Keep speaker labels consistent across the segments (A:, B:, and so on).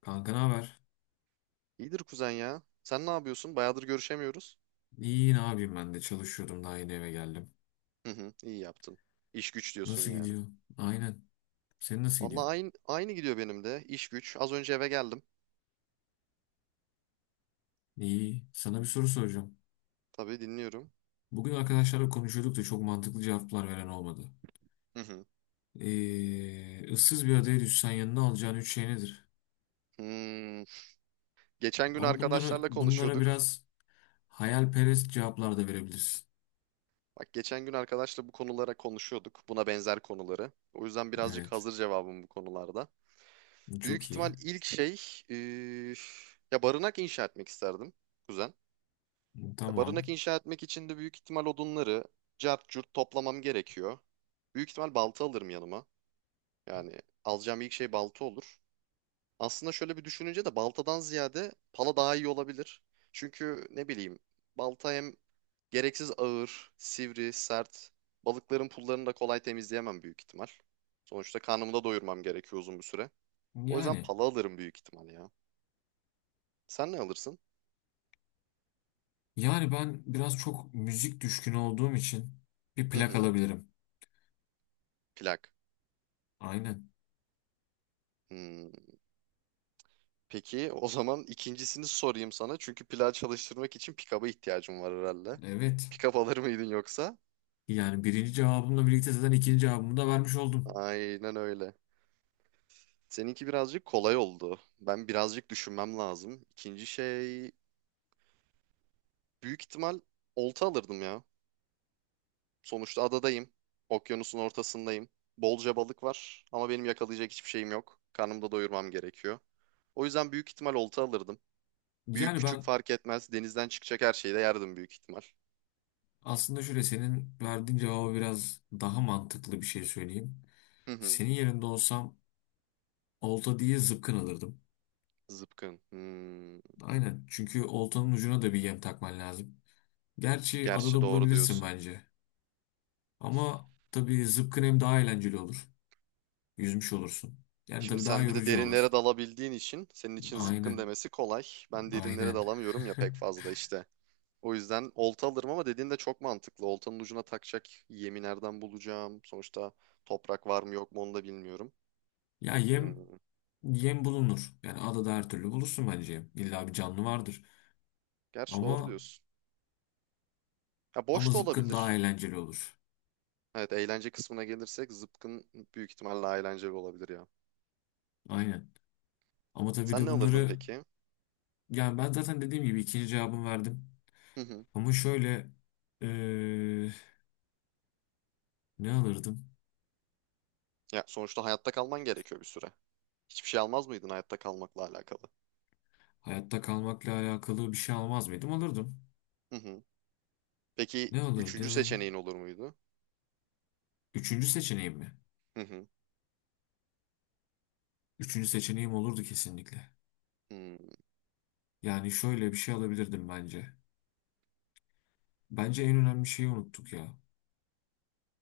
A: Kanka ne haber?
B: İyidir kuzen ya. Sen ne yapıyorsun? Bayağıdır görüşemiyoruz.
A: İyi, ne yapayım, ben de çalışıyordum, daha yeni eve geldim.
B: Hı hı, iyi yaptın. İş güç diyorsun
A: Nasıl
B: yani.
A: gidiyor? Aynen. Senin nasıl gidiyor?
B: Vallahi aynı gidiyor benim de. İş güç. Az önce eve geldim.
A: İyi. Sana bir soru soracağım.
B: Tabii dinliyorum.
A: Bugün arkadaşlarla konuşuyorduk da çok mantıklı cevaplar veren olmadı.
B: Hı hı.
A: Issız bir adaya düşsen yanına alacağın üç şey nedir?
B: Hmm, geçen gün
A: Ama bunlara,
B: arkadaşlarla
A: bunlara
B: konuşuyorduk.
A: biraz hayalperest cevaplar da verebilirsin.
B: Bak geçen gün arkadaşla bu konulara konuşuyorduk. Buna benzer konuları. O yüzden birazcık
A: Evet.
B: hazır cevabım bu konularda. Büyük
A: Çok iyi.
B: ihtimal ilk şey... eee, ya barınak inşa etmek isterdim kuzen. Ya
A: Tamam.
B: barınak inşa etmek için de büyük ihtimal odunları cart curt toplamam gerekiyor. Büyük ihtimal balta alırım yanıma. Yani alacağım ilk şey balta olur. Aslında şöyle bir düşününce de baltadan ziyade pala daha iyi olabilir. Çünkü ne bileyim balta hem gereksiz ağır, sivri, sert. Balıkların pullarını da kolay temizleyemem büyük ihtimal. Sonuçta karnımı da doyurmam gerekiyor uzun bir süre. O yüzden
A: Yani.
B: pala alırım büyük ihtimal ya. Sen ne alırsın?
A: Yani ben biraz çok müzik düşkünü olduğum için bir
B: Hı
A: plak
B: hı,
A: alabilirim.
B: plak.
A: Aynen.
B: Hmm. Peki o zaman ikincisini sorayım sana. Çünkü plan çalıştırmak için pick-up'a ihtiyacım var herhalde.
A: Evet.
B: Pick-up alır mıydın yoksa?
A: Yani birinci cevabımla birlikte zaten ikinci cevabımı da vermiş oldum.
B: Aynen öyle. Seninki birazcık kolay oldu. Ben birazcık düşünmem lazım. İkinci şey büyük ihtimal olta alırdım ya. Sonuçta adadayım. Okyanusun ortasındayım. Bolca balık var ama benim yakalayacak hiçbir şeyim yok. Karnımı da doyurmam gerekiyor. O yüzden büyük ihtimal olta alırdım. Büyük
A: Yani
B: küçük
A: ben
B: fark etmez. Denizden çıkacak her şeyi de yerdim büyük ihtimal.
A: aslında şöyle, senin verdiğin cevabı biraz daha mantıklı bir şey söyleyeyim.
B: Hı hı.
A: Senin yerinde olsam olta diye zıpkın alırdım.
B: Zıpkın. Hmm.
A: Aynen, çünkü oltanın ucuna da bir yem takman lazım. Gerçi adada
B: Gerçi doğru
A: bulabilirsin
B: diyorsun.
A: bence. Ama tabii zıpkın hem daha eğlenceli olur. Yüzmüş olursun. Yani
B: Şimdi
A: tabii daha
B: sen bir de
A: yorucu olur.
B: derinlere dalabildiğin için senin için zıpkın
A: Aynen.
B: demesi kolay. Ben derinlere
A: Aynen.
B: dalamıyorum ya pek fazla işte. O yüzden olta alırım ama dediğin de çok mantıklı. Oltanın ucuna takacak yemi nereden bulacağım? Sonuçta toprak var mı yok mu onu da bilmiyorum.
A: Ya yem,
B: Hmm.
A: yem bulunur. Yani adada her türlü bulursun bence yem. İlla bir canlı vardır.
B: Gerçi doğru
A: Ama
B: diyorsun. Ya
A: ama
B: boş da
A: zıpkın daha
B: olabilir.
A: eğlenceli olur.
B: Evet, eğlence kısmına gelirsek zıpkın büyük ihtimalle daha eğlenceli olabilir ya.
A: Aynen. Ama tabii
B: Sen
A: de
B: ne alırdın
A: bunları,
B: peki?
A: yani ben zaten dediğim gibi ikinci cevabımı verdim.
B: Hı hı.
A: Ama şöyle eee, ne alırdım?
B: Ya sonuçta hayatta kalman gerekiyor bir süre. Hiçbir şey almaz mıydın hayatta kalmakla alakalı?
A: Hayatta kalmakla alakalı bir şey almaz mıydım? Alırdım.
B: Hı hı. Peki
A: Ne
B: üçüncü
A: alırdım?
B: seçeneğin olur muydu?
A: Üçüncü seçeneğim mi?
B: Hı hı.
A: Üçüncü seçeneğim olurdu kesinlikle.
B: Hmm.
A: Yani şöyle bir şey alabilirdim bence. Bence en önemli şeyi unuttuk ya.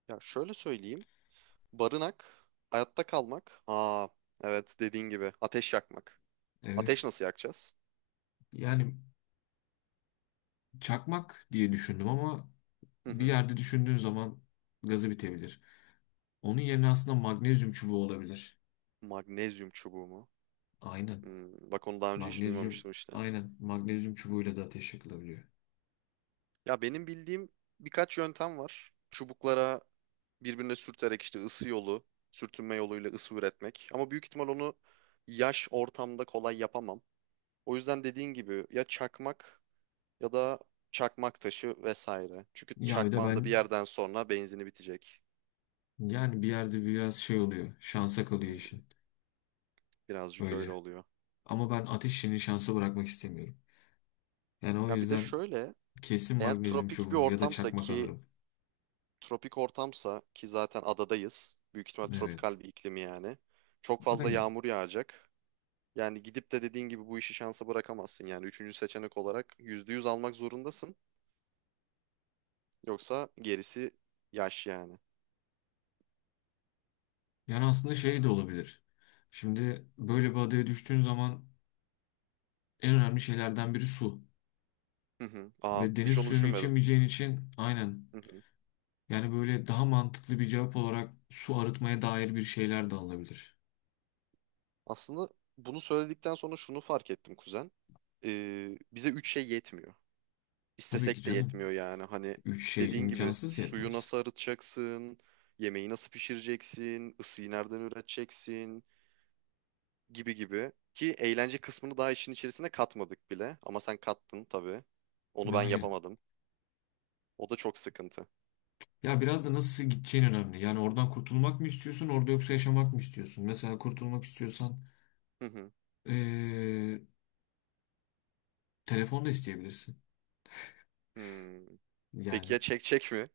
B: Ya şöyle söyleyeyim. Barınak, hayatta kalmak. Aa, evet, dediğin gibi ateş yakmak. Ateş
A: Evet.
B: nasıl yakacağız?
A: Yani çakmak diye düşündüm ama
B: Hı
A: bir
B: hı.
A: yerde düşündüğün zaman gazı bitebilir. Onun yerine aslında magnezyum çubuğu olabilir.
B: Magnezyum çubuğu mu?
A: Aynen.
B: Hmm, bak onu daha önce hiç
A: Magnezyum,
B: duymamıştım işte.
A: aynen. Magnezyum çubuğuyla da ateş yakılabiliyor.
B: Ya benim bildiğim birkaç yöntem var. Çubuklara birbirine sürterek işte ısı yolu, sürtünme yoluyla ısı üretmek. Ama büyük ihtimal onu yaş ortamda kolay yapamam. O yüzden dediğin gibi ya çakmak ya da çakmak taşı vesaire. Çünkü
A: Ya bir de
B: çakmağın da bir
A: ben,
B: yerden sonra benzini bitecek.
A: yani bir yerde biraz şey oluyor. Şansa kalıyor
B: Hmm,
A: işin.
B: birazcık öyle
A: Öyle.
B: oluyor.
A: Ama ben ateş işini şansa bırakmak istemiyorum. Yani o
B: Ya bir de
A: yüzden
B: şöyle,
A: kesin
B: eğer
A: magnezyum
B: tropik bir
A: çubuğu ya da
B: ortamsa
A: çakmak
B: ki
A: alırım.
B: tropik ortamsa ki zaten adadayız. Büyük ihtimal
A: Evet.
B: tropikal bir iklimi yani. Çok fazla
A: Aynen.
B: yağmur yağacak. Yani gidip de dediğin gibi bu işi şansa bırakamazsın. Yani üçüncü seçenek olarak yüzde yüz almak zorundasın. Yoksa gerisi yaş yani.
A: Yani aslında şey de olabilir. Şimdi böyle bir adaya düştüğün zaman en önemli şeylerden biri su.
B: Hı hı. Aa,
A: Ve deniz
B: hiç onu
A: suyunu
B: düşünmedim.
A: içemeyeceğin için, aynen.
B: Hı hı.
A: Yani böyle daha mantıklı bir cevap olarak su arıtmaya dair bir şeyler de alınabilir.
B: Aslında bunu söyledikten sonra şunu fark ettim kuzen. Bize üç şey yetmiyor.
A: Tabii ki
B: İstesek de
A: canım.
B: yetmiyor yani. Hani
A: Üç şey
B: dediğin gibi
A: imkansız
B: suyu
A: yetmez.
B: nasıl arıtacaksın, yemeği nasıl pişireceksin, ısıyı nereden üreteceksin gibi gibi. Ki eğlence kısmını daha işin içerisine katmadık bile. Ama sen kattın tabii. Onu ben
A: Aynen.
B: yapamadım. O da çok sıkıntı.
A: Ya biraz da nasıl gideceğin önemli. Yani oradan kurtulmak mı istiyorsun, orada yoksa yaşamak mı istiyorsun? Mesela kurtulmak istiyorsan
B: Hı hı.
A: eee, telefon da isteyebilirsin.
B: Hmm. Peki
A: Yani
B: ya çek çek mi?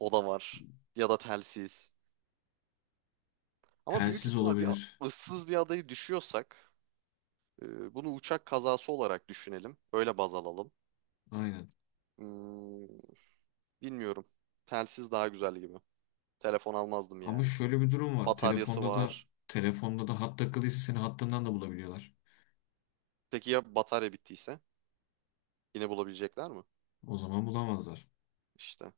B: O da var. Ya da telsiz. Ama büyük
A: telsiz
B: ihtimal bir
A: olabilir.
B: ıssız bir adayı düşüyorsak bunu uçak kazası olarak düşünelim. Öyle baz alalım.
A: Aynen.
B: Hmm, bilmiyorum. Telsiz daha güzel gibi. Telefon almazdım
A: Ama
B: yani.
A: şöyle bir durum var.
B: Bataryası
A: Telefonda da
B: var.
A: telefonda da hat takılıysa seni hattından da bulabiliyorlar.
B: Peki ya batarya bittiyse? Yine bulabilecekler mi?
A: O zaman bulamazlar.
B: İşte.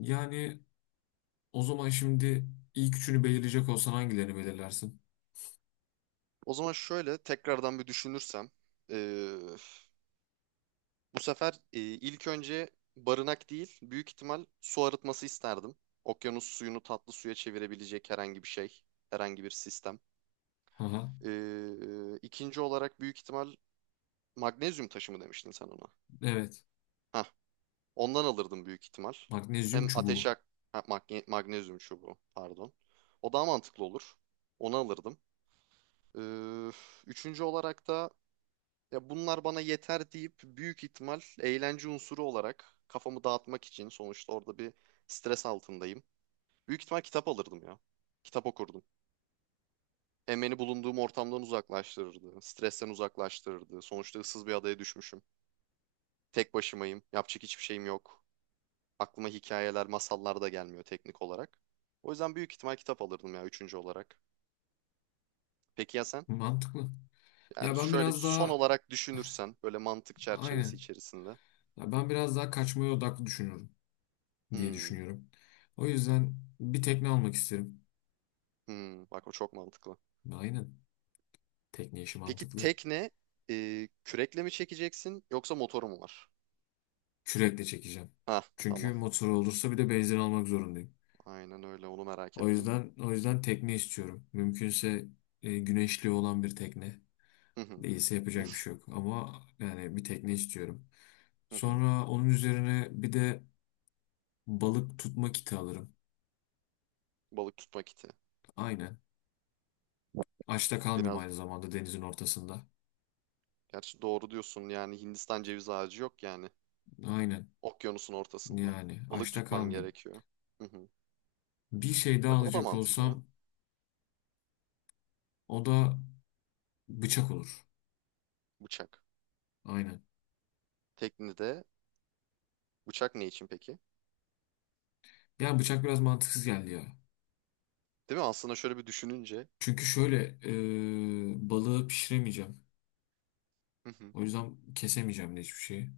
A: Yani o zaman şimdi ilk üçünü belirleyecek olsan hangilerini belirlersin?
B: O zaman şöyle tekrardan bir düşünürsem. ee, Bu sefer ilk önce barınak değil, büyük ihtimal su arıtması isterdim. Okyanus suyunu tatlı suya çevirebilecek herhangi bir şey, herhangi bir sistem.
A: Haha.
B: İkinci olarak büyük ihtimal magnezyum taşı mı demiştin sen ona?
A: Evet.
B: Hah, ondan alırdım büyük ihtimal.
A: Magnezyum
B: Hem ateş
A: çubuğu.
B: yak ha, magnezyum çubuğu pardon. O daha mantıklı olur. Onu alırdım. Ee, Üçüncü olarak da ya bunlar bana yeter deyip büyük ihtimal eğlence unsuru olarak kafamı dağıtmak için sonuçta orada bir stres altındayım. Büyük ihtimal kitap alırdım ya. Kitap okurdum. Hem beni bulunduğum ortamdan uzaklaştırırdı. Stresten uzaklaştırırdı. Sonuçta ıssız bir adaya düşmüşüm. Tek başımayım. Yapacak hiçbir şeyim yok. Aklıma hikayeler, masallar da gelmiyor teknik olarak. O yüzden büyük ihtimal kitap alırdım ya üçüncü olarak. Peki ya sen?
A: Mantıklı. Ya
B: Yani
A: ben
B: şöyle bir
A: biraz
B: son
A: daha,
B: olarak düşünürsen böyle mantık çerçevesi
A: aynen.
B: içerisinde.
A: Ya ben biraz daha kaçmaya odaklı düşünüyorum diye
B: Hmm,
A: düşünüyorum. O yüzden bir tekne almak isterim.
B: bak o çok mantıklı.
A: Aynen. Tekne işi
B: Peki
A: mantıklı.
B: tekne kürekle mi çekeceksin yoksa motoru mu var?
A: Kürekle çekeceğim.
B: Ha
A: Çünkü
B: tamam.
A: motoru olursa bir de benzin almak zorundayım.
B: Aynen öyle, onu merak
A: O
B: ettim.
A: yüzden o yüzden tekne istiyorum. Mümkünse e, güneşli olan bir tekne.
B: Hı hı,
A: Değilse yapacak bir şey yok. Ama yani bir tekne istiyorum.
B: hı hı.
A: Sonra onun üzerine bir de balık tutma kiti alırım.
B: Balık tutma kiti.
A: Aynen. Açta kalmayayım
B: Biraz,
A: aynı zamanda denizin ortasında.
B: gerçi doğru diyorsun yani Hindistan ceviz ağacı yok yani.
A: Aynen.
B: Okyanusun ortasında.
A: Yani
B: Balık
A: açta
B: tutman
A: kalmayayım.
B: gerekiyor. Hı hı.
A: Bir şey daha
B: Bak o da
A: alacak
B: mantıklı.
A: olsam o da bıçak olur.
B: Bıçak.
A: Aynen.
B: Teknede bıçak ne için peki?
A: Yani bıçak biraz mantıksız geldi ya.
B: Değil mi? Aslında şöyle bir düşününce
A: Çünkü şöyle e, balığı pişiremeyeceğim.
B: hı hı,
A: O yüzden kesemeyeceğim de hiçbir şeyi.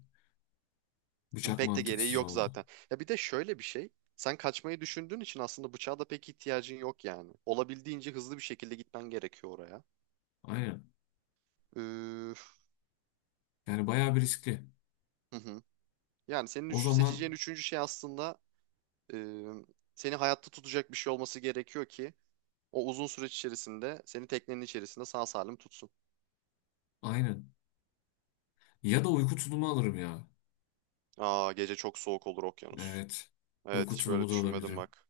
A: Bıçak
B: pek de gereği
A: mantıksız
B: yok
A: oldu.
B: zaten. Ya bir de şöyle bir şey. Sen kaçmayı düşündüğün için aslında bıçağa da pek ihtiyacın yok yani. Olabildiğince hızlı bir şekilde gitmen gerekiyor oraya.
A: Aynen.
B: Üf,
A: Yani bayağı bir riskli.
B: hı hı. Yani senin
A: O zaman
B: seçeceğin üçüncü şey aslında e, seni hayatta tutacak bir şey olması gerekiyor ki o uzun süreç içerisinde seni teknenin içerisinde sağ salim tutsun.
A: aynen. Ya da uyku tulumu alırım ya.
B: Aa, gece çok soğuk olur okyanus.
A: Evet.
B: Evet,
A: Uyku
B: hiç böyle
A: tulumu da
B: düşünmedim
A: alabilirim.
B: bak.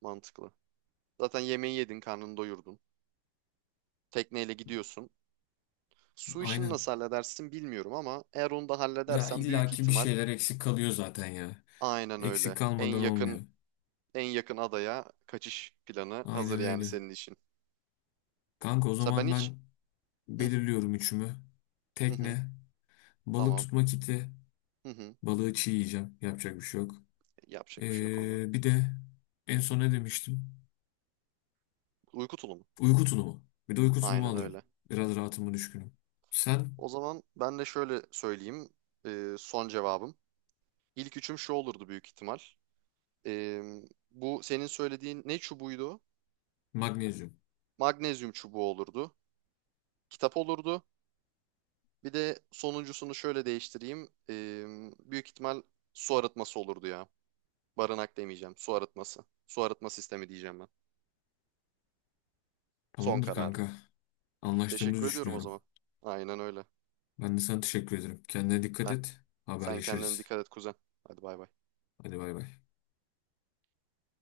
B: Mantıklı. Zaten yemeği yedin, karnını doyurdun. Tekneyle gidiyorsun. Su işini
A: Aynen.
B: nasıl halledersin bilmiyorum ama eğer onu da
A: Ya
B: halledersen büyük
A: illaki bir
B: ihtimal
A: şeyler eksik kalıyor zaten ya.
B: aynen
A: Eksik
B: öyle. En
A: kalmadan olmuyor.
B: yakın en yakın adaya kaçış planı
A: Aynen
B: hazır yani
A: öyle.
B: senin için.
A: Kanka, o
B: Mesela ben
A: zaman
B: hiç
A: ben
B: hı
A: belirliyorum üçümü.
B: hı, hı
A: Tekne, balık
B: tamam,
A: tutma kiti,
B: hı hı,
A: balığı çiğ yiyeceğim. Yapacak bir şey yok.
B: yapacak bir şey yok ona.
A: Bir de en son ne demiştim?
B: Uyku tulumu.
A: Uyku tulumu. Bir de uyku tulumu
B: Aynen
A: alırım.
B: öyle.
A: Biraz rahatıma düşkünüm. Sen
B: O zaman ben de şöyle söyleyeyim son cevabım. İlk üçüm şu olurdu büyük ihtimal. E, Bu senin söylediğin ne çubuğuydu?
A: magnezyum.
B: Magnezyum çubuğu olurdu. Kitap olurdu. Bir de sonuncusunu şöyle değiştireyim. Büyük ihtimal su arıtması olurdu ya. Barınak demeyeceğim. Su arıtması. Su arıtma sistemi diyeceğim ben. Son
A: Tamamdır
B: kararım.
A: kanka. Anlaştığımızı
B: Teşekkür ediyorum o
A: düşünüyorum.
B: zaman. Aynen öyle.
A: Ben de sana teşekkür ederim. Kendine dikkat
B: Ben,
A: et.
B: sen kendine
A: Haberleşiriz.
B: dikkat et kuzen. Hadi bay bay.
A: Hadi bay bay.